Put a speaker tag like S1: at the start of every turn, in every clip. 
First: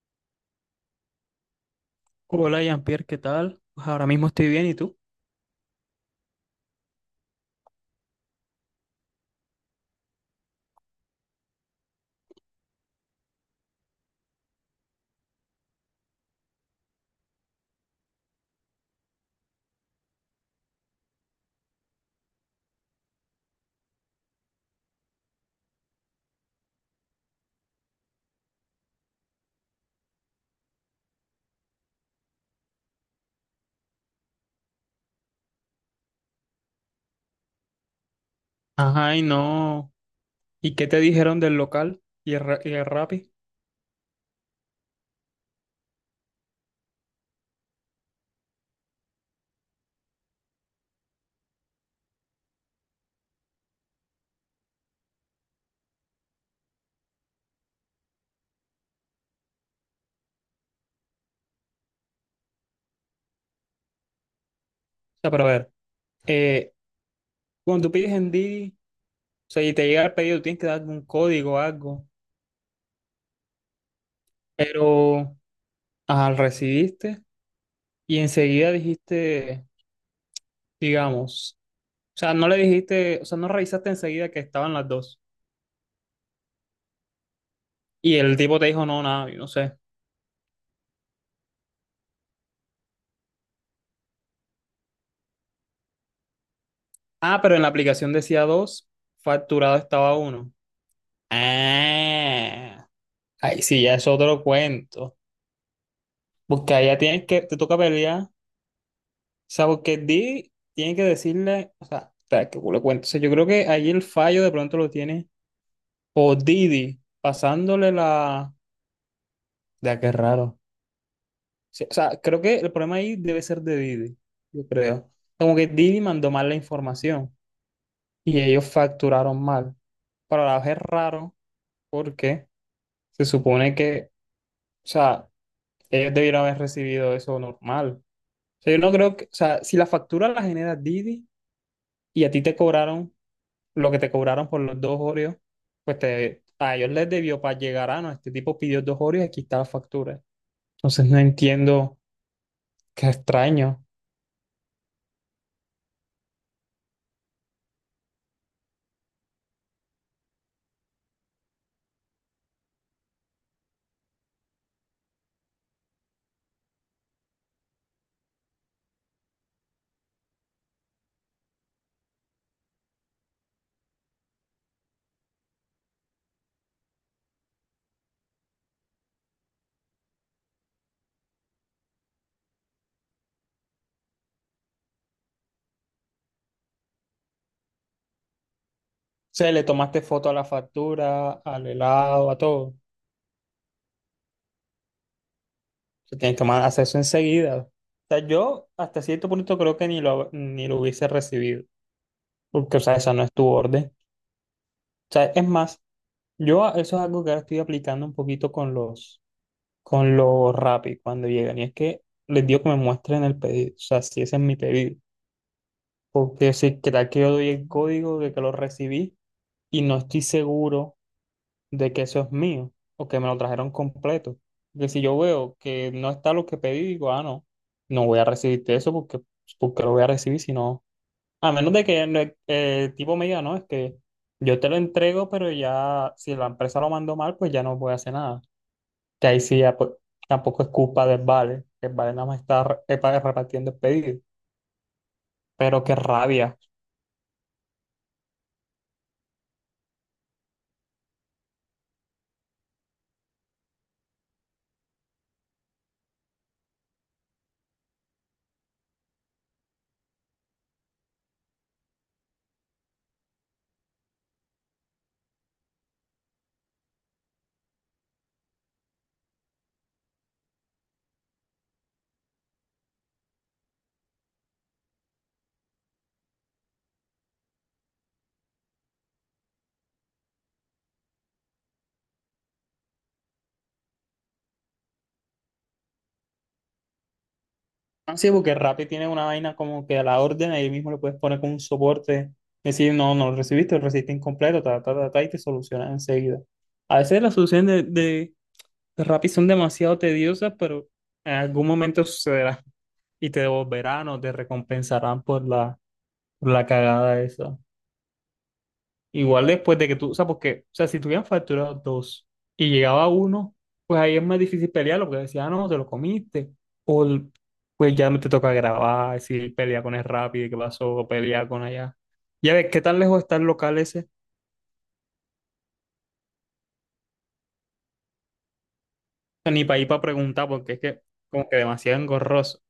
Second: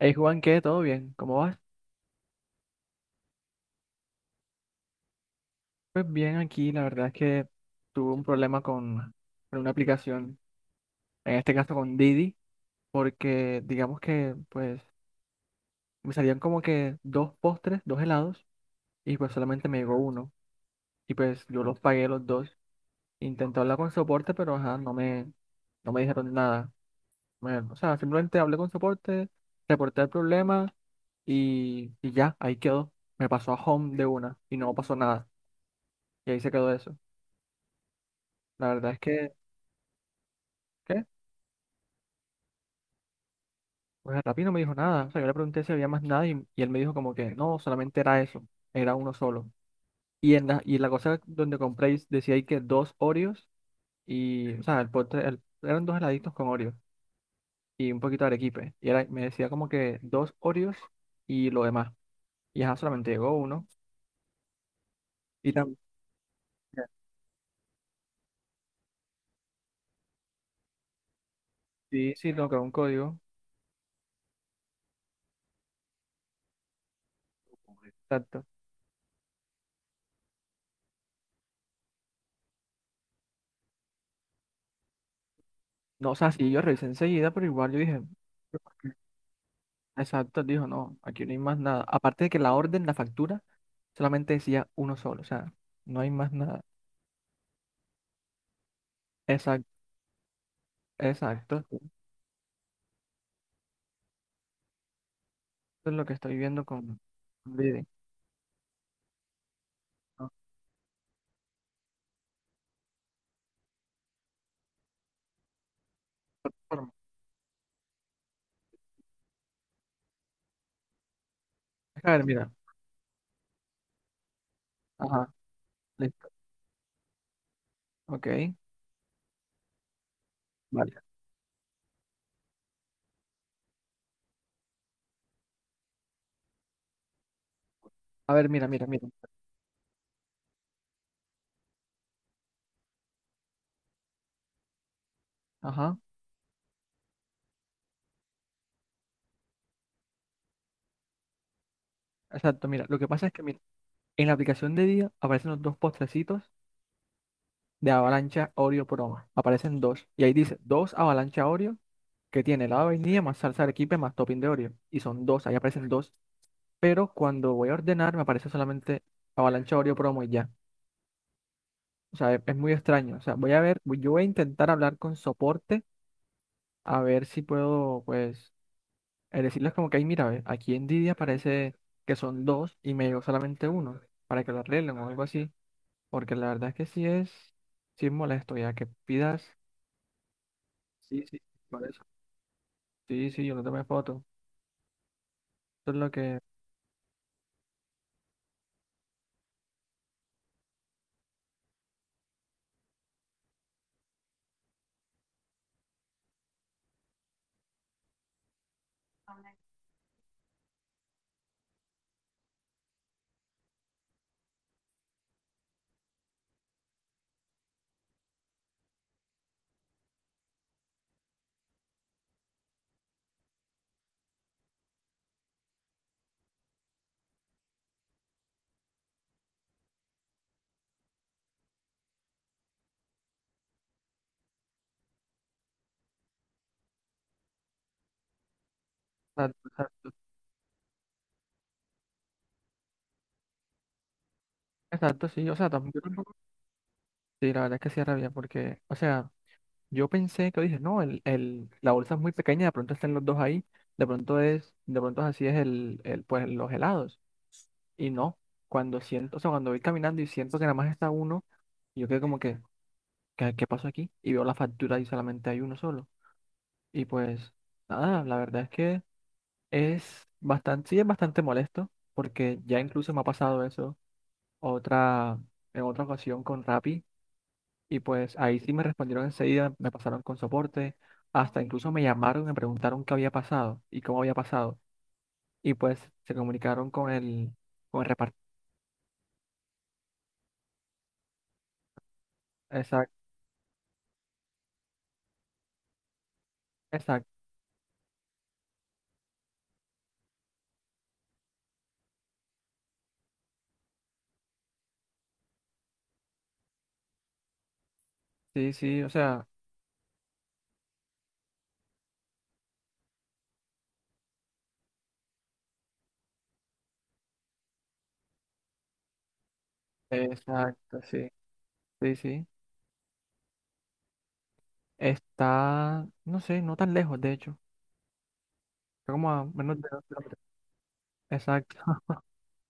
S1: Hey Juan, ¿qué? ¿Todo bien? ¿Cómo vas?
S2: Hola Jean-Pierre, ¿qué tal? Pues ahora mismo estoy bien, ¿y tú?
S1: Pues bien, aquí la verdad es que tuve un problema con una aplicación, en este caso con Didi, porque digamos que pues me salían como que dos postres, dos helados, y pues solamente me llegó uno, y pues yo los pagué los dos. Intenté hablar con soporte, pero ajá, no me dijeron nada. O sea, simplemente hablé con soporte, reporté el problema y ya, ahí quedó. Me pasó a Home de una y no pasó nada, y ahí se quedó eso. La verdad es
S2: Ajá, y
S1: que
S2: no. ¿Y qué te
S1: ¿qué?
S2: dijeron del local y el, y el Rappi?
S1: Pues el Rappi no me dijo nada. O sea, yo le pregunté si había más nada y él me dijo como que no, solamente era eso, era uno solo. Y la cosa donde compré decía ahí que dos Oreos y, o sea, eran dos heladitos con Oreos y un poquito de arequipe. Y era, me decía como que dos Oreos y lo demás. Y ajá, solamente llegó uno.
S2: O sea, pero a
S1: Y
S2: ver,
S1: también,
S2: eh, cuando tú pides en Didi, o sea, y te llega el pedido, tienes que dar un código o algo,
S1: sí, sí, tengo que un código.
S2: pero ajá, lo recibiste y
S1: Exacto.
S2: enseguida dijiste, digamos, o sea, no le dijiste, o sea, no revisaste enseguida que estaban las dos.
S1: No, o sea, sí, yo revisé enseguida, pero igual yo dije,
S2: Y el tipo
S1: ¿por
S2: te dijo,
S1: qué?
S2: no, nada, yo no sé.
S1: Exacto, él dijo, no, aquí no hay más nada. Aparte de que la orden, la factura solamente decía uno solo, o sea, no hay más nada.
S2: Ah, pero en la aplicación decía dos,
S1: Exacto,
S2: facturado estaba uno.
S1: exacto. Eso
S2: Ah. Ay, sí, ya es otro cuento.
S1: es lo que estoy viendo
S2: Porque allá
S1: con
S2: tienes que, te toca
S1: Reading.
S2: pelear. O sea, porque
S1: ¿No?
S2: Didi tiene que decirle, o sea, espera, que culo cuento. O sea, yo creo que ahí el fallo de pronto lo tiene. O
S1: Forma.
S2: Didi, pasándole la. Ya, qué raro. Sí, o
S1: A
S2: sea,
S1: ver,
S2: creo
S1: mira.
S2: que el problema ahí debe ser de Didi, yo creo.
S1: Ajá,
S2: Como que Didi
S1: listo.
S2: mandó mal la información y
S1: Ok,
S2: ellos facturaron mal. Para la vez es
S1: vale.
S2: raro porque se supone que, o sea, ellos debieron haber recibido eso normal.
S1: A ver,
S2: O
S1: mira,
S2: sea, yo
S1: mira,
S2: no
S1: mira.
S2: creo que, o sea, si la factura la genera Didi y a ti te cobraron lo que te cobraron por los dos Oreos,
S1: Ajá,
S2: pues te, a ellos les debió para llegar a, no, este tipo pidió dos Oreos y aquí está la factura. Entonces no entiendo,
S1: exacto, mira. Lo
S2: qué
S1: que pasa es que, mira,
S2: extraño.
S1: en la aplicación de día aparecen los dos postrecitos de Avalancha Oreo Promo. Aparecen dos. Y ahí dice, dos Avalancha Oreo que tiene helado de vainilla más salsa de arequipe más topping de Oreo. Y son dos, ahí aparecen dos. Pero cuando voy a ordenar me aparece solamente Avalancha Oreo Promo y ya. O sea, es muy extraño. O sea, voy a ver, voy- yo voy a intentar hablar con soporte a ver si puedo, pues, decirles como que, ay, mira, ve, aquí en Didi parece que son dos y me llegó solamente uno para que lo arreglen o algo así. Porque la verdad es que sí es molesto ya que
S2: O
S1: pidas.
S2: sea, le tomaste foto a la
S1: Sí,
S2: factura,
S1: sí,
S2: al
S1: por eso.
S2: helado, a todo. O
S1: Sí, sí, yo no tomé foto. Eso es lo
S2: sea,
S1: que...
S2: tienes que hacer eso enseguida. O sea, yo hasta cierto punto creo que ni lo hubiese recibido, porque, o sea, esa no es tu orden. O sea, es más, yo eso es algo que ahora estoy aplicando un poquito con lo Rappi cuando llegan. Y es que les digo que me muestren el pedido, o sea, si ese es mi pedido. Porque si tal que yo doy el código de que lo recibí y no estoy seguro de que eso es mío o que me lo trajeron completo. Porque si yo veo que no está lo que pedí, digo, ah, no, no voy a recibirte eso porque, porque lo voy a recibir, sino, a menos de que el tipo me diga, no, es que yo te lo entrego, pero ya si la empresa lo mandó mal, pues ya no voy a hacer nada que ahí sí
S1: Exacto,
S2: ya, pues,
S1: exacto,
S2: tampoco es culpa del Vale, que el Vale nada más está repartiendo el pedido,
S1: exacto, sí. O sea,
S2: pero qué
S1: tampoco, tampoco.
S2: rabia.
S1: Sí, la verdad es que sí rabia porque, o sea, yo pensé que dije, no, la bolsa es muy pequeña, de pronto están los dos ahí, de pronto así es pues los helados. Y no, cuando siento, o sea, cuando voy caminando y siento que nada más está uno, yo quedo como que, ¿qué pasó aquí? Y veo la factura y solamente hay uno solo. Y pues, nada, la verdad es que es bastante, sí es bastante molesto, porque ya incluso me ha pasado eso otra, en otra ocasión con Rappi. Y pues ahí sí me respondieron enseguida, me pasaron con soporte, hasta incluso me llamaron y me preguntaron qué había pasado y cómo había pasado. Y pues se comunicaron con el
S2: Así
S1: reparto.
S2: porque Rappi tiene una vaina como que a la orden ahí mismo le puedes poner como un soporte, decir, no,
S1: Exacto,
S2: no lo recibiste, lo recibiste incompleto, ta, ta, ta, ta, y te solucionan enseguida. A veces
S1: exacto,
S2: las soluciones de, de, de Rappi son demasiado tediosas, pero en algún momento sucederá y te devolverán o te recompensarán por la cagada esa.
S1: sí, sí, o sea,
S2: Igual después de que tú, o sea, porque, o sea, si tuvieran facturado dos y llegaba uno, pues ahí es más difícil pelearlo, porque decía, ah, no, te lo comiste, o el- pues ya no te toca grabar, decir, pelea con el Rappi, qué
S1: exacto,
S2: pasó,
S1: sí,
S2: pelea con allá.
S1: sí, sí.
S2: Ya ves, ¿qué tan lejos está el local ese? O
S1: Está, no sé, no tan lejos, de hecho. Está como a
S2: sea, ni para
S1: menos de
S2: ir para
S1: 2 kilómetros.
S2: preguntar, porque es que como que
S1: Exacto,
S2: demasiado engorroso.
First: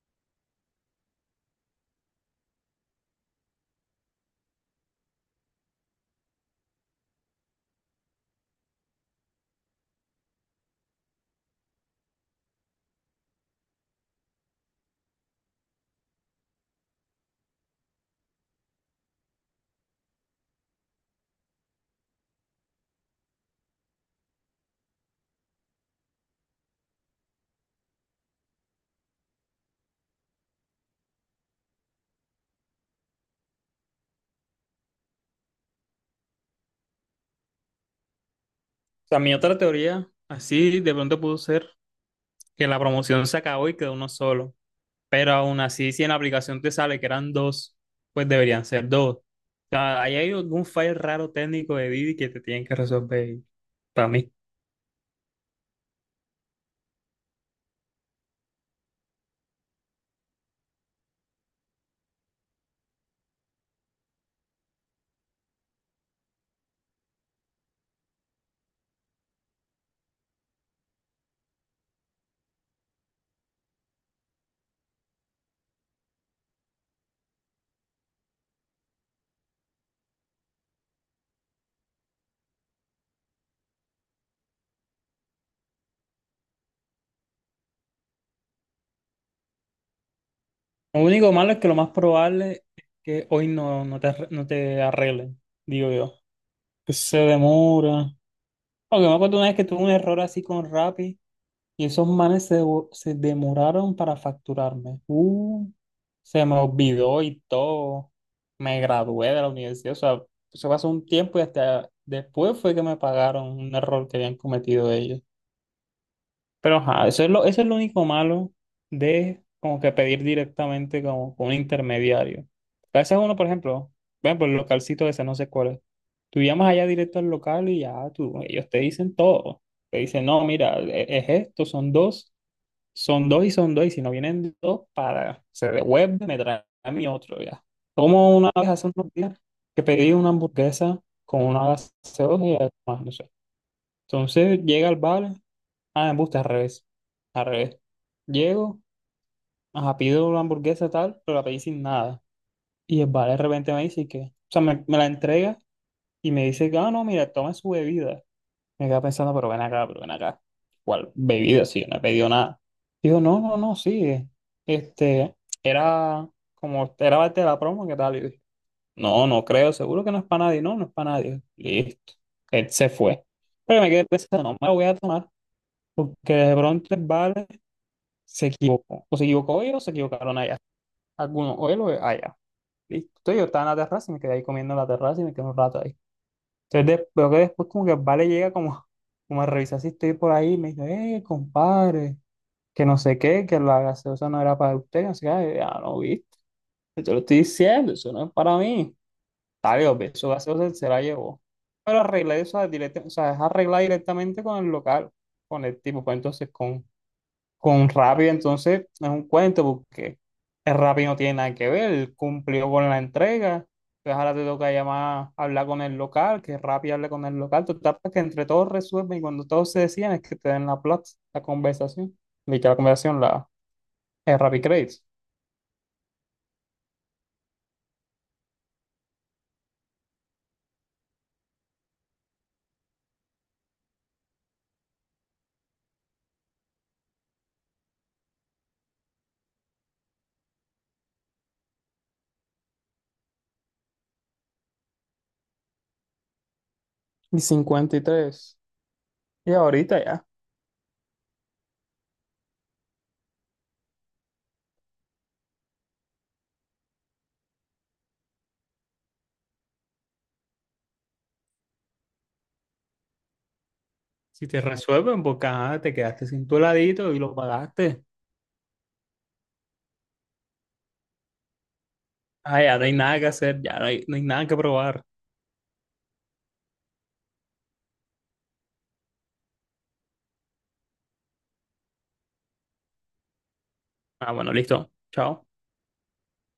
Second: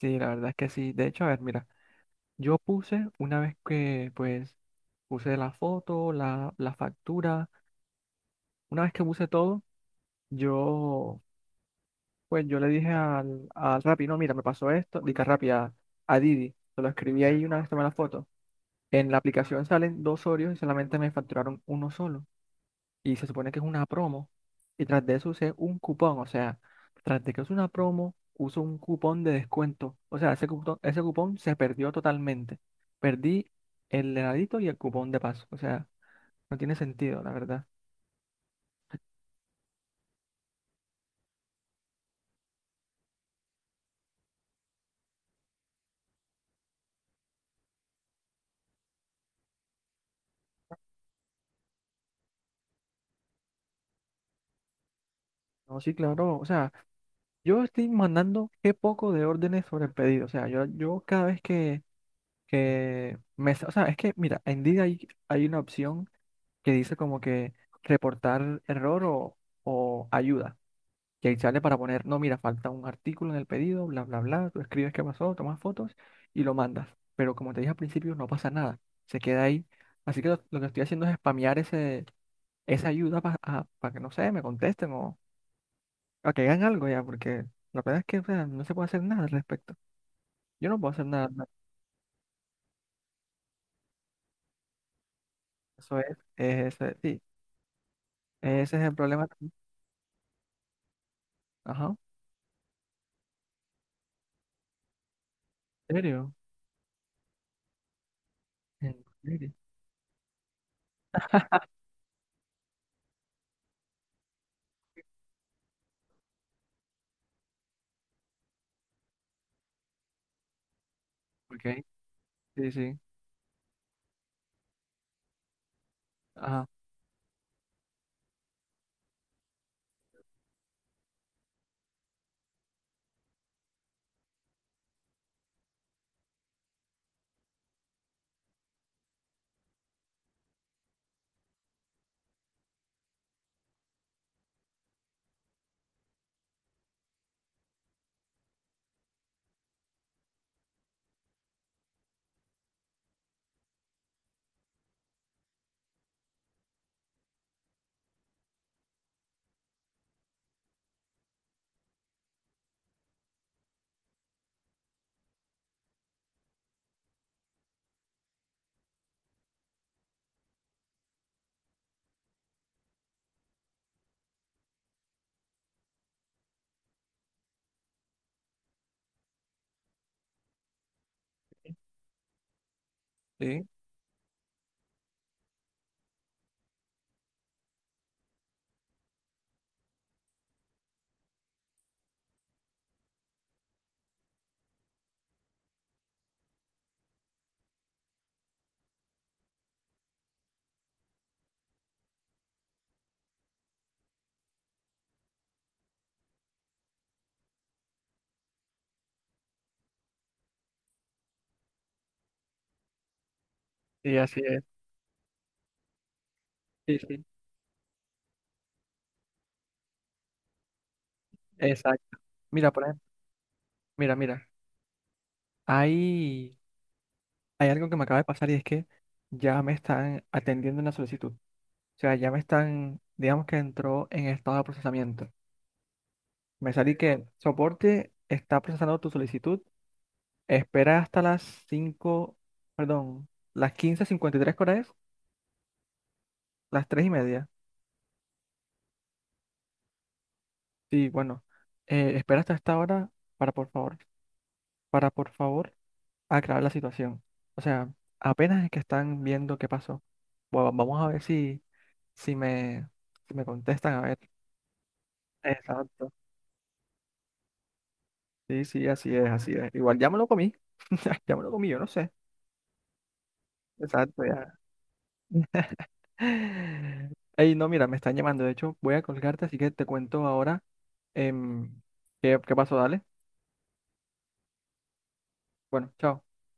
S1: sí, la verdad es que sí. De hecho, a ver, mira, yo puse una vez que, pues, puse la foto, la factura, una vez que puse todo, yo... Pues yo le dije al Rappi, no, mira, me pasó esto, dije a Rappi, a Didi, se lo escribí ahí una vez tomé la foto. En la aplicación salen dos Oreos y solamente me facturaron uno solo. Y se supone que es una promo. Y tras de eso usé un cupón, o sea, tras de que es una promo, uso un cupón de descuento. O sea, ese cupón se perdió totalmente. Perdí el heladito y el cupón de paso. O sea, no tiene sentido, la verdad.
S2: O sea, mi otra teoría, así de pronto pudo ser que la promoción se acabó y quedó uno solo. Pero aún así, si en la aplicación te sale que eran dos, pues deberían ser dos. O sea, ahí hay algún file raro técnico de Didi que te tienen que resolver para mí.
S1: No, sí, claro, o sea, yo estoy mandando qué poco de órdenes sobre el pedido. O sea, yo cada vez que me... O sea, es que, mira, en Didi hay una opción que dice como que reportar error o, o ayuda. Y ahí sale para poner, no, mira, falta un artículo en el pedido, bla, bla, bla. Tú escribes qué pasó, tomas fotos y lo mandas. Pero como te dije al principio, no pasa nada. Se queda ahí. Así que lo que estoy haciendo es spamear esa ayuda para que, no sé, me contesten o a que hagan algo ya, porque la verdad es que o sea, no se puede hacer nada al respecto. Yo no puedo
S2: Lo
S1: hacer nada al
S2: único malo es
S1: respecto.
S2: que lo más probable es que hoy no, no te, no te arreglen, digo
S1: Eso
S2: yo.
S1: es- eso
S2: Que
S1: es-
S2: se
S1: sí,
S2: demora.
S1: ese es el
S2: Aunque me
S1: problema
S2: acuerdo una
S1: también.
S2: vez que tuve un error así con Rappi. Y
S1: Ajá,
S2: esos manes se, se demoraron para facturarme.
S1: ¿en serio?
S2: Se me olvidó y todo. Me
S1: ¿En
S2: gradué de la
S1: serio?
S2: universidad. O sea, eso pasó un tiempo y hasta después fue que me pagaron un error que habían cometido ellos. Pero ajá, eso es lo único malo de como que pedir directamente como con un
S1: Ok,
S2: intermediario.
S1: sí,
S2: A
S1: sí,
S2: veces uno, por ejemplo, ven por el localcito ese, no sé cuál es. Tú
S1: ajá,
S2: llamas allá directo al local y ya tú, ellos te dicen todo. Te dicen, no, mira, es esto, son dos. Son dos, y si no vienen dos, para, se devuelve, me trae a mí otro ya. Como una vez hace unos días que pedí una hamburguesa con una gaseosa y algo más, no sé. Entonces llega al bar, ah, me gusta al revés, al revés. Llego, ajá, pido una hamburguesa tal, pero la pedí sin nada. Y el bar de repente me dice que, o sea, me la entrega y me dice, ah, no, mira, toma su bebida. Me quedaba pensando, pero ven acá, pero ven acá. ¿Cuál bebida? Sí, yo no he pedido nada. Digo, no, no, no, sí. Este, era como, era parte de la promo, ¿qué tal? Y dije, no, no creo, seguro que no es para nadie. No, no es para nadie. Listo. Él se fue. Pero me quedé pensando, no me la voy a tomar, porque de pronto el vale se equivocó. O se equivocó ellos o se equivocaron allá. Algunos, o él o allá. Listo. Entonces yo estaba
S1: sí,
S2: en la terraza y me quedé ahí comiendo en la terraza y me quedé un rato ahí. Entonces veo que después como que vale llega como, como a revisar si estoy por ahí y me dice, compadre, que no sé qué, que la gaseosa no era para usted, que no sé qué, ya no viste, yo te lo estoy diciendo, eso no es para mí. Está bien, obvio, su gaseosa se la llevó. Pero arreglé eso, o sea, es arreglar directamente con el local, con el tipo, pues entonces con Rappi entonces es un cuento porque el Rappi no tiene nada que ver, él cumplió con la entrega,
S1: sí,
S2: entonces ahora
S1: así
S2: te
S1: es,
S2: toca llamar, hablar con el local, que Rappi
S1: sí,
S2: hable
S1: sí,
S2: con el local, total para que entre todos resuelven y cuando todos se decían es que te den la plata, la conversación,
S1: exacto. Mira,
S2: literal la
S1: por ejemplo,
S2: conversación, la,
S1: mira,
S2: el
S1: mira,
S2: Rappi Credits.
S1: hay, hay algo que me acaba de pasar y es que ya me están atendiendo una solicitud. O sea, ya me están, digamos que entró en estado de procesamiento. Me salí que soporte está procesando tu solicitud. Espera hasta las 5, perdón, las 15:53, ¿cuál es? Las 3 y
S2: Y
S1: media.
S2: 53. Y tres. Y ahorita ya.
S1: Sí, bueno, espera hasta esta hora para por favor, para por favor aclarar la situación. O sea, apenas es que están viendo qué pasó. Bueno, vamos a ver si, si me, si me contestan, a ver.
S2: Si te resuelven, porque ajá, te
S1: Exacto.
S2: quedaste sin tu heladito y lo pagaste.
S1: Sí, sí, así es, así es. Igual ya me lo comí. Ya me lo comí, yo no sé.
S2: Ah, ya no hay nada que hacer, ya no hay, no hay
S1: Exacto,
S2: nada
S1: ya.
S2: que probar.
S1: Ey, no, mira, me están llamando. De hecho, voy a colgarte, así que te cuento ahora em, qué pasó. Dale.
S2: Ah, bueno, listo. Chao.
S1: Bueno, chao.